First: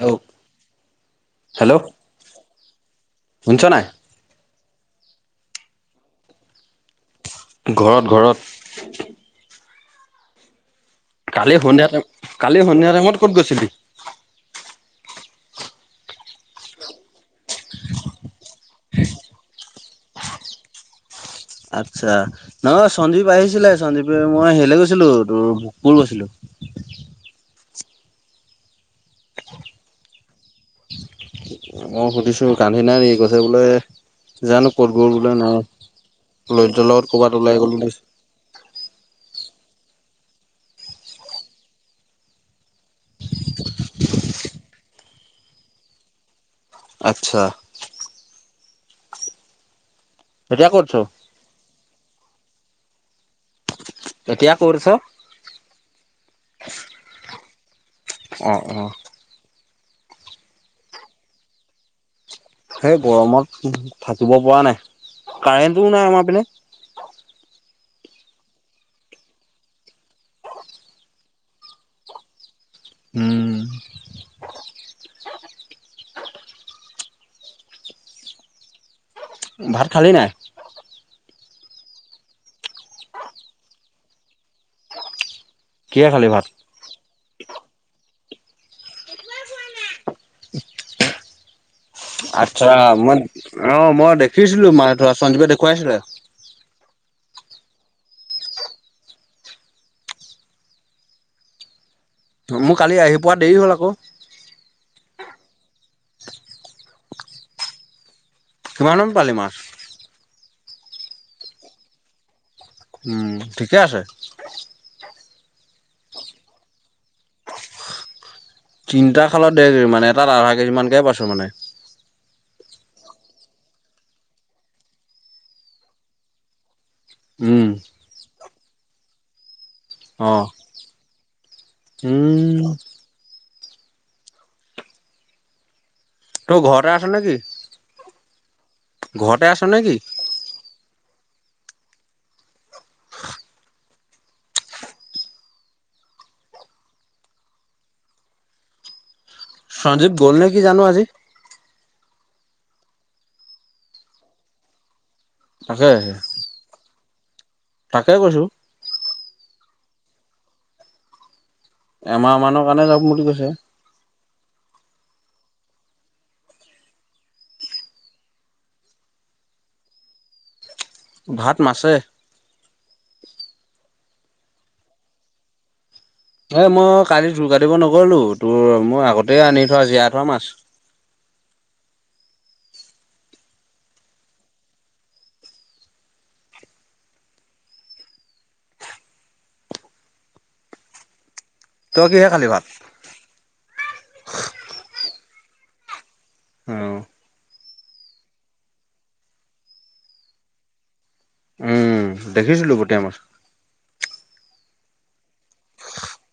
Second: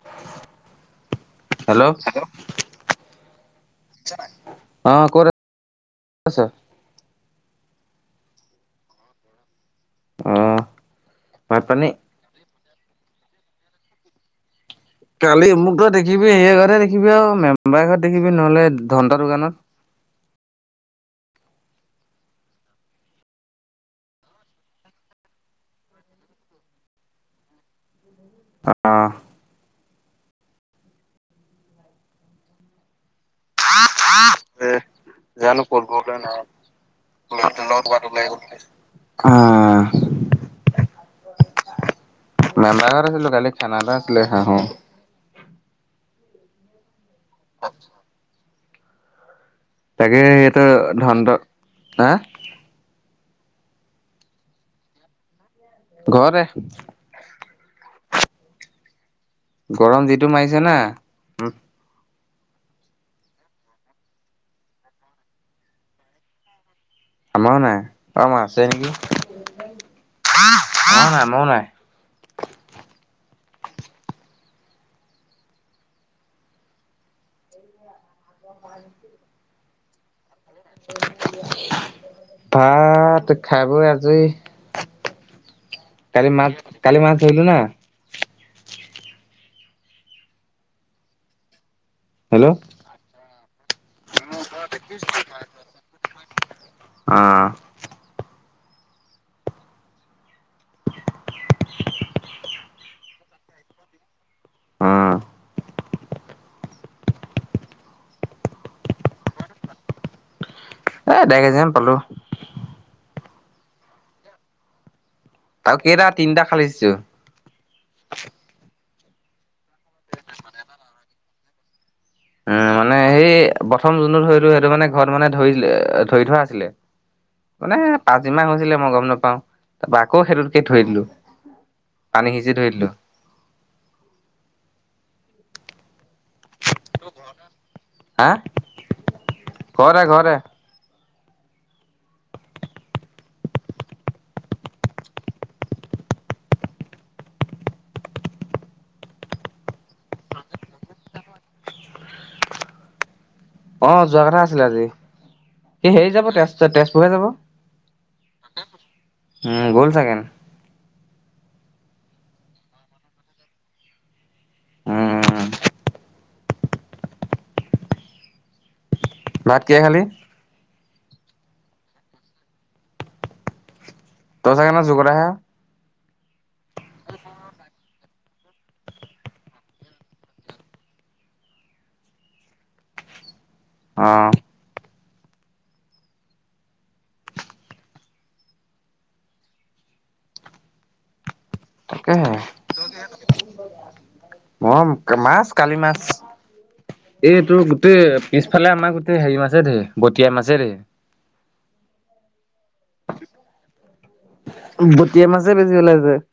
Hello hello শুনিছ নাই? [unintelligible] অ কত, আছ? ঘৰত, ঘৰত। অহ কালি সন্ধিয়া টাইম, কালি সন্ধিয়া টাইমত ক'ত গৈছিলি? কালি মোক তই দেখিবি সেইয়াতে দেখিবি আৰু মেম্বাৰ ঘৰত দেখিবি নহ'লে ধনদাৰ দোকানত। [unintelligible] আচ্ছা, নহয় সঞ্জীৱ আহিছিলে সঞ্জীৱে মই হেৰিলে গৈছিলোঁ তোৰ ভোকপুৰ গৈছিলোঁ। [inaudible] অহ। মই সুধিছো গান্ধী নাই নেকি? কৈছে বোলে জানোঁ ক'ত গ'ল বোলে। ন' লইজৰ লগত কৰ'বাত ওলাই গলোঁ বুলি কৈছে। আঁহ। মেম্বাৰ ঘৰত আছিলোঁ। কালি খানা এটা আছিলে হাঁহো আচ্ছা। তাকে সিহটোৱে এতিয়া ক'ত আছ? ধন্ত- হা? এতিয়া ক'ত আছ'? ঘৰতে। অঁ অঁহ। গৰম যিটো মাৰিছে না। ওম সেই গৰমত থাকিব পৰা নাই। কাৰেণ্টটো নাই আমাৰ পিনে। আমাৰো নাই। অ' আমাৰ আছে নেকি? আমাৰো নাই মোৰ নাই। হুম [unintelligible] ভাত খালি নাই? ভাত, খাই-বই আজৰি। কিহে খালি কালি মা, ভাত? কালি মাছ ধৰিলি না? হেল্ল' আচ্ছা। মই, অ মই দেখিছিলো মাছ ধৰা। সঞ্জীৱে দেখুৱাইছিলে। অঁ। মোৰ কালি আহি পোৱা দেৰি হ'ল আকৌ। অ কিমানম পালি মাছ? এ, দেৰ কেজি মান পালো। উম, ঠিকে আছে। তাৰো কেইটা তিনিটা খালৈ দিছোঁ। তিনিটা খালত দেৰ কেজি মানে এটাত আধা কেজি মানকে পাইছ' মানে? উম মানে সেই প্ৰথম যোনটো ধৰিলো সেইটো মানে ঘৰত মানে ধৰি, ধৰি থোৱা আছিলে। উম মানে পাচদিমাহ হৈছিলে মই গম নাপাওঁ। তাৰপৰা আকৌ অ সেইটোতকে থৈ দিলো। পানী সিঁচি উম ধৰি দিলোঁ। [unintelligible] ত‌ই ঘৰতে আছ নেকি? হা [inaudible] ঘৰতে আছ নেকি? ঘৰতে ঘৰতে। সঞ্জীৱ গ'ল নে কি জানো আজি। অ যোৱা কথা আছিলে আজি তাকে সি হেৰি যাব তেজুৰ তেজপুৰহে যাব। তাকে কৈছোঁ উম গ'ল চাগে [inaudible] [unintelligible] এমাহ মানৰ কাৰণে যাম বুলি কৈছে। [inaudible] উম, [unintelligible] ভাত কিহে খালি? [inaudible] [unintelligible] ভাত মাছে [inaudible] [unintelligible] ত‌ই চাগে ন জুগৰা হে [inaudible] [unintelligible] এ মই কালি জোৰ কাটিব নগলো তোৰ মোৰ আগতে আনি থোৱা জীয়াই থোৱা মাছ [inaudible] [inaudible] আহ [unintelligible] তই কিহে তাকেহে খালি ভাত [unintelligible] মই মাছ [inaudible] কালি মাছ অ [unintelligible] এইটো [inaudible] [unintelligible] গোটেই পিছফালে আমাৰ গোটেই হেৰি মাছে ধেই বতিয়া মাছে ধেই [inaudible] [unintelligible] উম দেখিছিলো বতিয়া মাছ [inaudible] [unintelligible] বটিয়া মাছে বেছি ওলাইছে [inaudible]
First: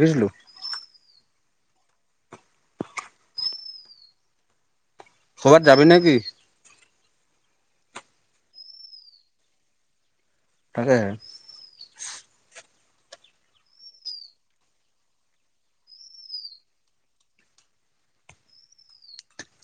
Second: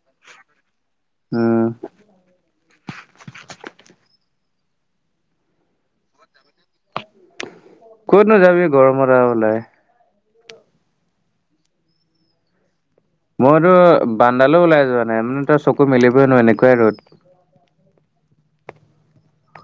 [unintelligible] দেখিছিলোঁ [inaudible] উম [unintelligible] [unintelligible] কবাত যাবি নেকি? [inaudible] [unintelligible] ক'ত নো যাবি গৰমত নো ওলাই [inaudible] [unintelligible] তাকেহে [inaudible] মইতো বান্দালো ওলাই যোৱা নাই উম চকু মেলিবই নোৱাৰি এনেকুৱাই ৰ'দ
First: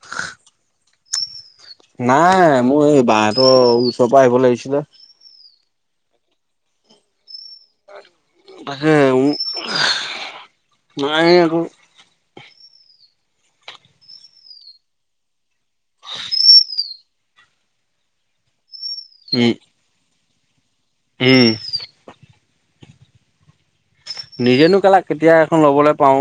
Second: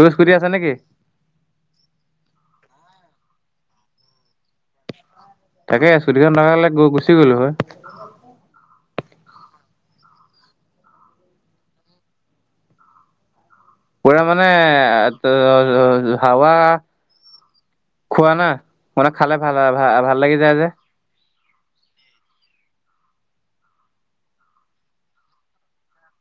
তোৰ স্কুটি আছে নেকি? নাই মোৰ এই বাহঁতৰ ওচৰৰ পৰা আহিব লাগিছিলে। তাকে স্কুটিখন থকা হ'লে গুচি গলো হয়। তাকে। নাই আকৌ। পৰা মানে, হাৱা খোৱা নাই মানে খালে উম ভাল-ভাল লাগি যায় যে [inaudible] উম [unintelligible] নিজেনো কেলা কেতিয়া এখন ল'বলৈ পাওঁ।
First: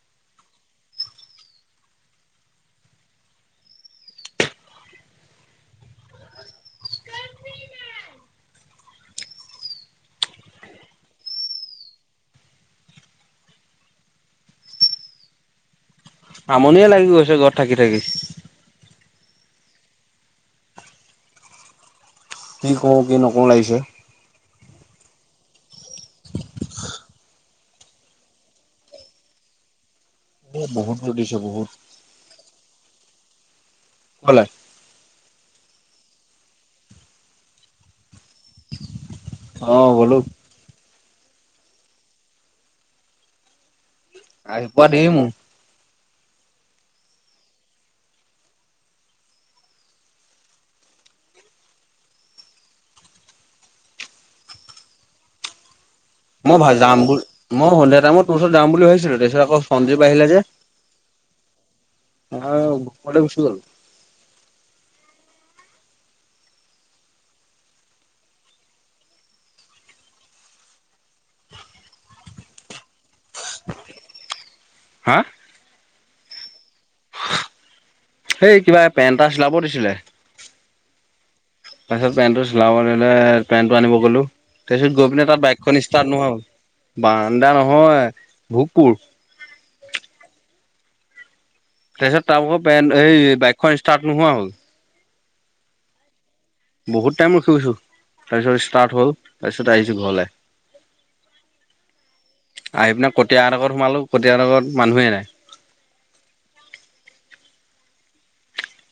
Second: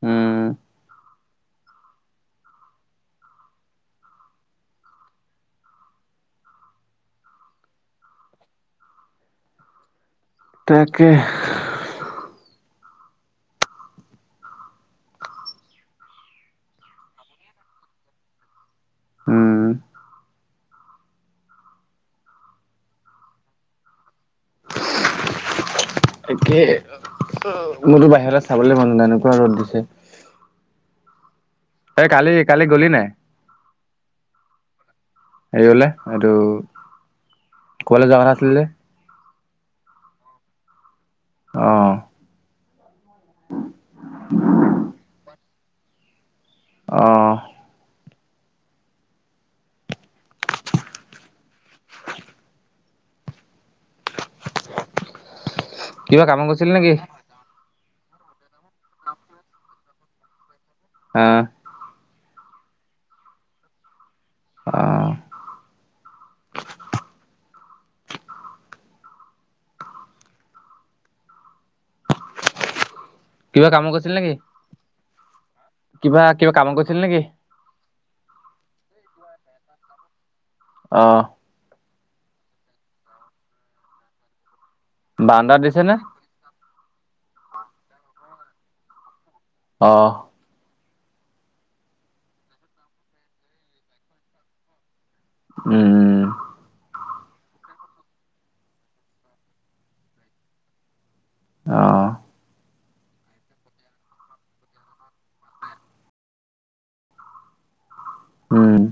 উম। তাকে আমনিয়ে লাগি গৈছে ঘৰত থাকি-থাকি উম। কি কওঁ কি নকওঁ লাগিছে। একেই মইতো বাহিৰলৈ চাবলে মন নাই এনেকুৱা ৰ'দ দিছে। এ বহুত ৰ'দ দিছে বহুত। এই কালি-কালি গ'লি নাই কলে হেৰি অলে সেইটো কৰবালে যোৱা কথা আছিলে। যে? অ গলো অহ আহি পোৱা দেৰি মোৰ। অহ কিবা কামত মই ভা গৈছিলি নেকি? যাম বুলি মই সন্ধিয়া টাইমত তোৰ ওচৰত যাম ভাবছিলো তাৰপিছত আকৌ সঞ্জীপ আহিলে যে। আহ নহয় ঘৰলে গুচি গ'ল [unintelligible] অহ কিবা কামত গৈছিলি নেকি হা কিবা কিবা কামত গৈছিলি নেকি হেই কিবা পেণ্ট এটা চিলাব দিছিলে অহ তাৰছত পেণ্টটো চিলাব দিলে পেণ্টটো আনিব গলো তাৰপিছত গৈ পিনে তাত বাৰাণ্ডাত বাইকখন দিছে নে? ষ্টাৰ্ট নহ'ল বান্দা নহয় ভোকপুৰ অহ তাৰপিছত তাৰ ভাগৰ পেণ্ট এই বাইকখন ষ্টাৰ্ট নোহোৱা হ'ল উম। বহুত টাইম ৰখিছো তাৰপিছত ষ্টাৰ্ট হল তাৰপিছত আহিছো ঘৰলে অহ আহি পিনে কটীয়াহতৰ ঘৰত সোমালো কটিয়াহতৰ ঘৰত মানুহে নাই উম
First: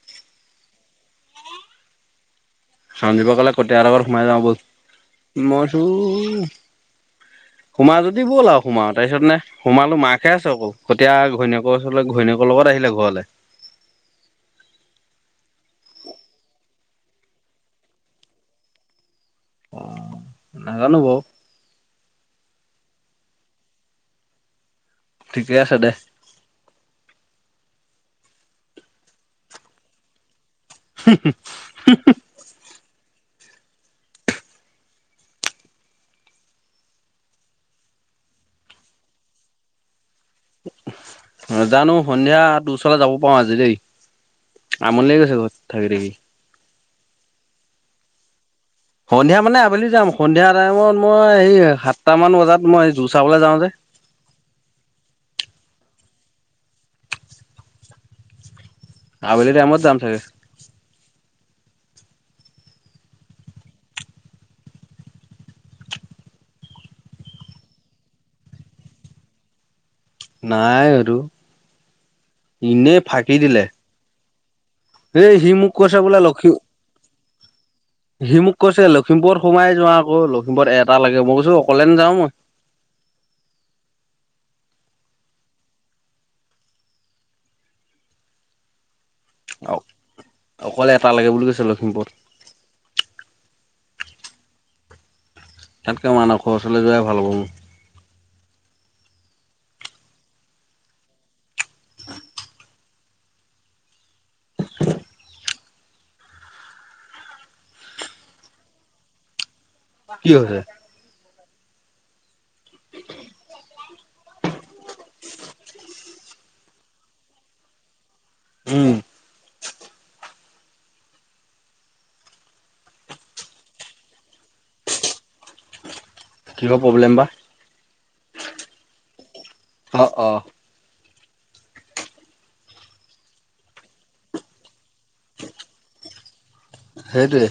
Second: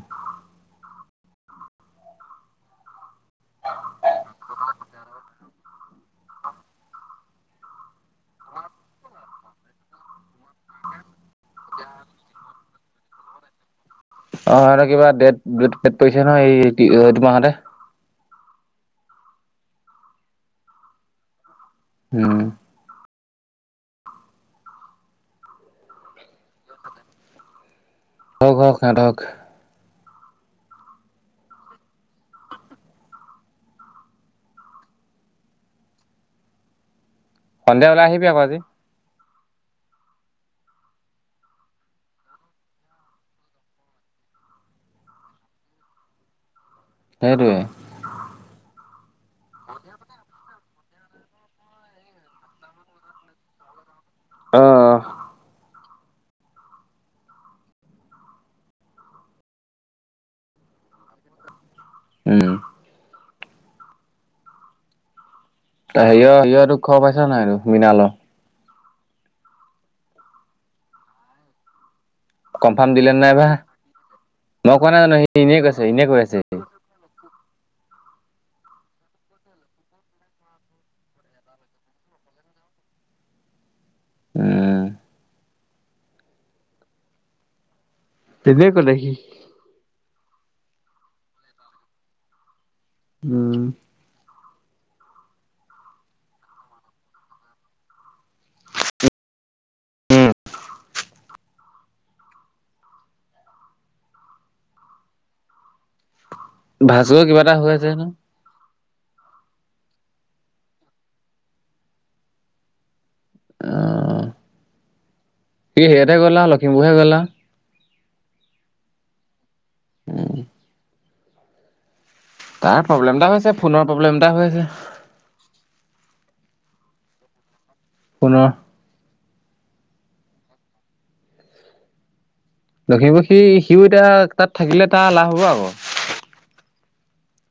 সঞ্জিব কলে কতিয়া হতৰ ঘৰত সোমাই যাওঁ ব'ল মই কৈছো সোমা যদি ব'ল আৰু সোমালো তাৰপিছত মানে সোমালো মাকে আছে অকল কতিয়া ঘৈণীয়েকৰ ওচলে ঘৈণীয়েকৰ লগত আহিলে ঘৰলে অ হেতৰ কিবা ডেট ডেট পৰিছে নহয় এই এইটো মাহতে অ নাজানো বাও উম ঠিকে আছে দে। হওক হওক হেত হক হুমহু হুমহু সন্ধিয়া হলে আহিবি আক আজি। জানো সন্ধিয়া তো ওচৰলৈ যাব পাৰো আজি দেই আমনি লাগি গৈছে ঘৰত থাকি থাকি সেইটোৱে সন্ধিয়া মানে আবেলি যাম সন্ধিয়া টাইমত মই সেই সাতটা মান বজাত মই যো চাবলৈ যাওঁ যে অহ অহ আবেলি টাইমত যাম চাগে উম ত সিহঁৰ সিহঁতৰতো খবৰ পাইছ নাই মৃণালৰ নাই সেটো কনফাৰ্ম ইনে নাই ফাঁকি বা? দিলে মই কোৱা নাই জানো এই সি এনেই মোক কৈছে এনেই কৈ বোলে আছে লক্ষী সি। সি মোক কৈছে লখিমপুৰত সোমাই যোৱা আকৌ লখিমপুৰত এটা লাগে মই কৈছো অকলে নাযাও মই [inaudible] উম এনেই কলে সি অ অকলে এটা লাগে বুলি কৈছে লখিমপুৰত উম তাতকৈ মানসৰ ওচৰলৈ যোৱাই ভাল হব মোৰ উম [unintelligible] ভাস্কৰ কিবা এটা হৈ আছে হেনো কি হৈছে অ', কুম্ভমেলা উম উম, তাৰ প্ৰব্লেম এটা হৈছে ফোনৰ প্ৰব্লেম এটা হৈ আছে কিহৰ প্ৰব্লেম বা ফোনৰ অ অ দক্ষিম পক্ষী সিও এতিয়া তাত থাকিলে তাৰ লাভ হ'ব আক সেইটোয়ে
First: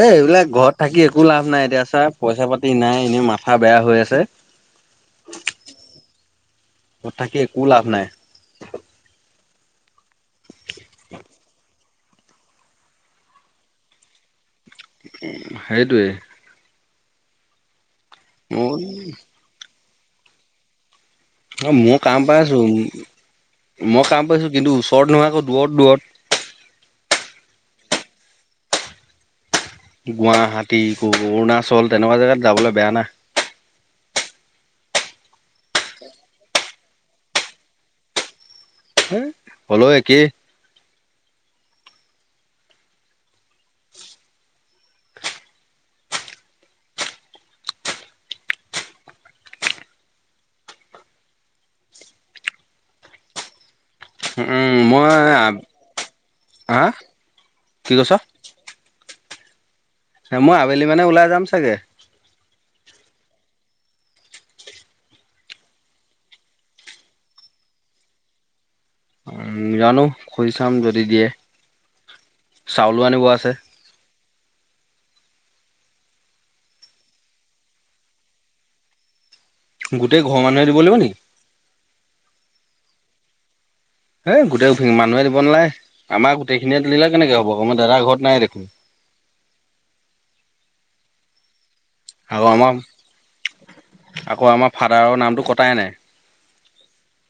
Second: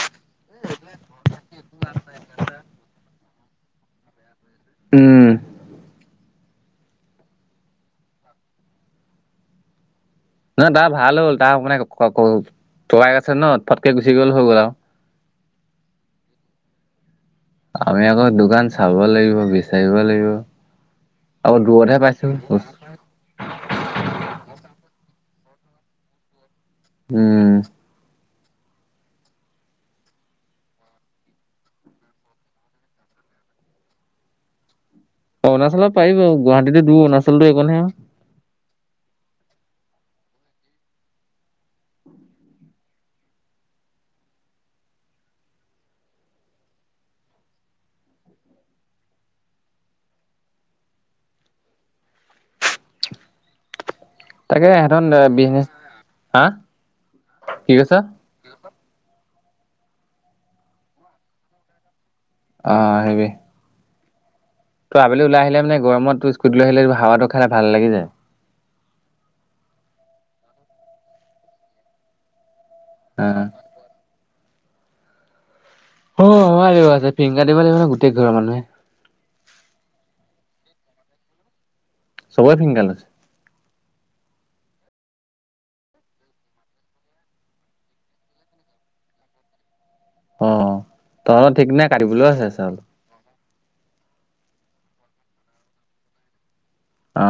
এ এইবিলাক ঘৰত থাকি একো লাভ নাই এতিয়া চাৰ পইচা পাতি নাই এনেই মা বেয়া হৈ আছে উম ঘৰত থাকি একো লাভ নাই নহ তাৰ ভাল হ'ল তাৰ মানে ককায়েক আছে ন ফটকে গুচি গ'ল হৈ গ'ল আৰু সেইটোৱেই আমি আকৌ দোকান চাব লাগিব বিচাৰিব লাগিব আকৌ অ মোৰ দূৰতহে পাইছো কাম পাইছোঁ মই কাম পাইছো কিন্তু ওচ ওচৰত নহয় আক দূৰত দূৰত উম গুৱাহাটী কৰ অৰুণাচল তেনেকুৱা জেগাত যাবলৈ বেয়া না অৰুণাচলত পাৰিব বাৰু গুৱাহাটীতো দূৰ অৰুণাচলতো এই কনহে আও হে হলেও একেই তাকে উম মই সিহঁতৰ বিজনেছ হা কি কৈছ মই আবেলি মানে ওলাই যাম চাগে অ হেৰি ত' আবেলি ওলাই আহিলে মানে গৰমত স্কুটি লৈ আহিলে হাৱাটো খাই ভাল লাগি যায় উ জানো খুজি চাম যদি দিয়ে চাউলো আনিব অ' আছে অ আমাৰো দিব আছে ফিংগাৰ দিব লাগিব নহয় গোটেই ঘৰৰ মানুহে গোটেই ঘৰ মানুহে দিব লাগিব নি। চবৰে ফিংগাৰ লৈছে। হেই গোটেই মানুহে দিব নালাগে আমাৰ গোটেইখিনিয়ে দিলে কেনেকে হ'ব আকৌ আমাৰ দাদা ঘৰত নাই দেখোন [inaudible] অ তহঁতৰ ঠিক নাই কাটিবলেও আকৌ আছে আমাৰ চাউল আকৌ আমাৰ ফাদাৰৰ নামটো কটাই নাই অ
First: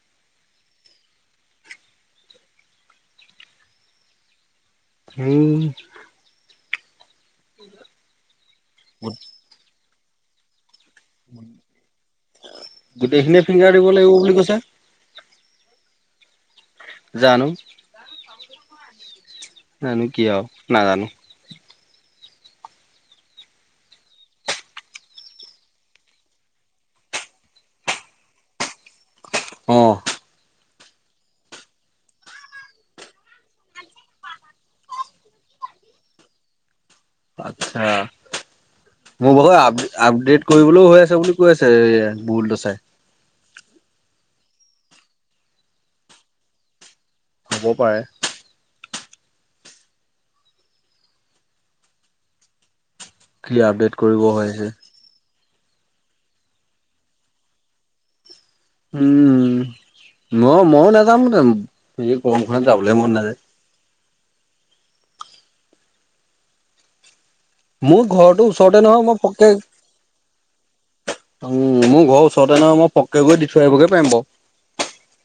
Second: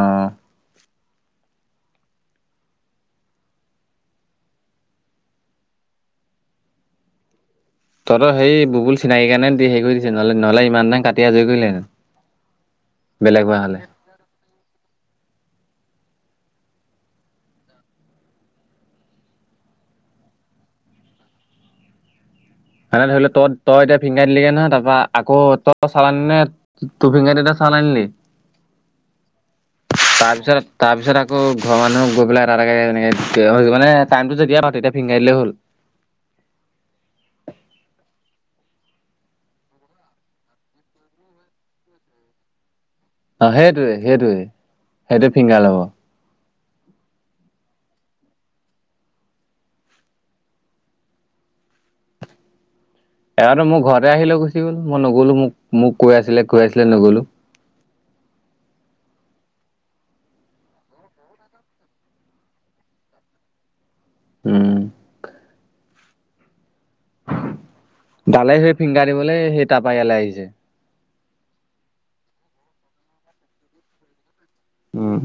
উম তই সেই বুবুল চিনাকি কাৰণে দি হেৰি কৰি দিছে নহ'লে নহলে ইমান টাইম গোটেইখিনিয়ে বেলেগ হোৱা ফিংগাৰ হ'লে দিব লাগিব বুলি কৈছে। জানো জানো কিয় নাজানো? মানে ধৰি লওঁ তই তই এতিয়া ফিংগাৰ দিলেগে নহয় তাৰ পৰাৰা আকৌ তই চালানি নে তোৰ ফিংগাৰ দি চ চাউল আনিলি [unintelligible] অ' তাৰপিছত তাৰপিছত আকৌ ঘৰ মানুহ গৈ পেলাই এটা এটাকে মানে চাইনটো যে দিয়ে তেতিয়া ফিং গাৰ দিলেই হল অহ মোৰ ভাগৰ আপ আপডেট কৰিবলৈও হৈ আছে বুলি কৈ আছে বোলটো চাই অ সেইটোৱে সেইটোৱেই সেইটো ফিংগাৰ ল'ব হ'ব পাৰে। কি এ মোৰ আপডেট ঘৰতে কৰিব আহি লৈ হৈ গুচি আছে। গ'ল মই নগলো মোক মোক কৈ আছিলে কৈ আছিলে নগলো উম ম ময়ো নাযাম গৰমখনত যাবলৈ মন নাযায়। উম মোৰ ঘৰটো তালে সেই ওচৰতে ফিংগাৰ নহয় মই দিবলৈ পককে সেই তাৰপা ইয়ালৈ আহিছে। উম মোৰ ঘৰৰ ওচৰতে নহয় মই পককে গৈ দি থৈ আহিবগে পাৰিম বাৰু। উম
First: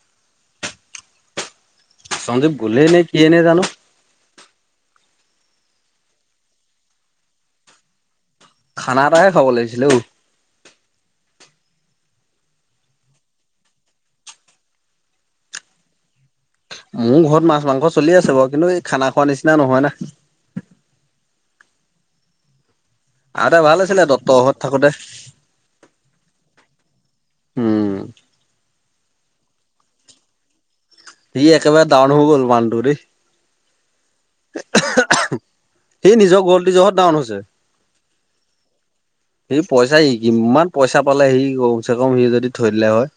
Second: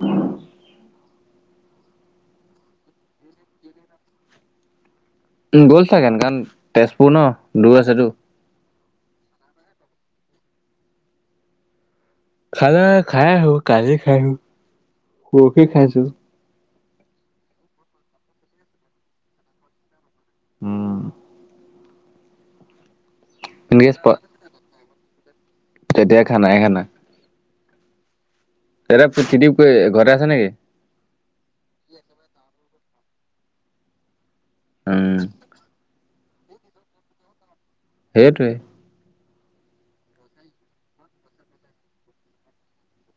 উ সঞ্জীৱ গলেই নে কিয়ে জানো। উ গ'ল চাগে কাৰণ তেজপুৰ ন দূৰ আছেতো। খানা এটাহে খোৱাব লাগিছিলে ও। খানা খাই আহো কালি খাই আহো পৰখি খাইছোঁ। মোৰ ঘৰত মাছ মাংস চলি আছে বাৰু কিন্তু এই খানা খোৱা নিচিনা নহয় না। উম আগতে ভাল আছিলে দত্ত ঘৰত থাকোতে। তেতিয়া খানাই খানা। উম এতিয়া পিকিটিপ কৈ ঘৰতে আছি নেকি? সি একেবাৰে ডাউন হৈ গ'ল মানুহটো। উম কলটি জহত ডাউন হৈছে। সেইটোৱে। সি পইচা সি কিমান পইচা পালে সি কম চে কম সি যদি থৈ দিলে হয়।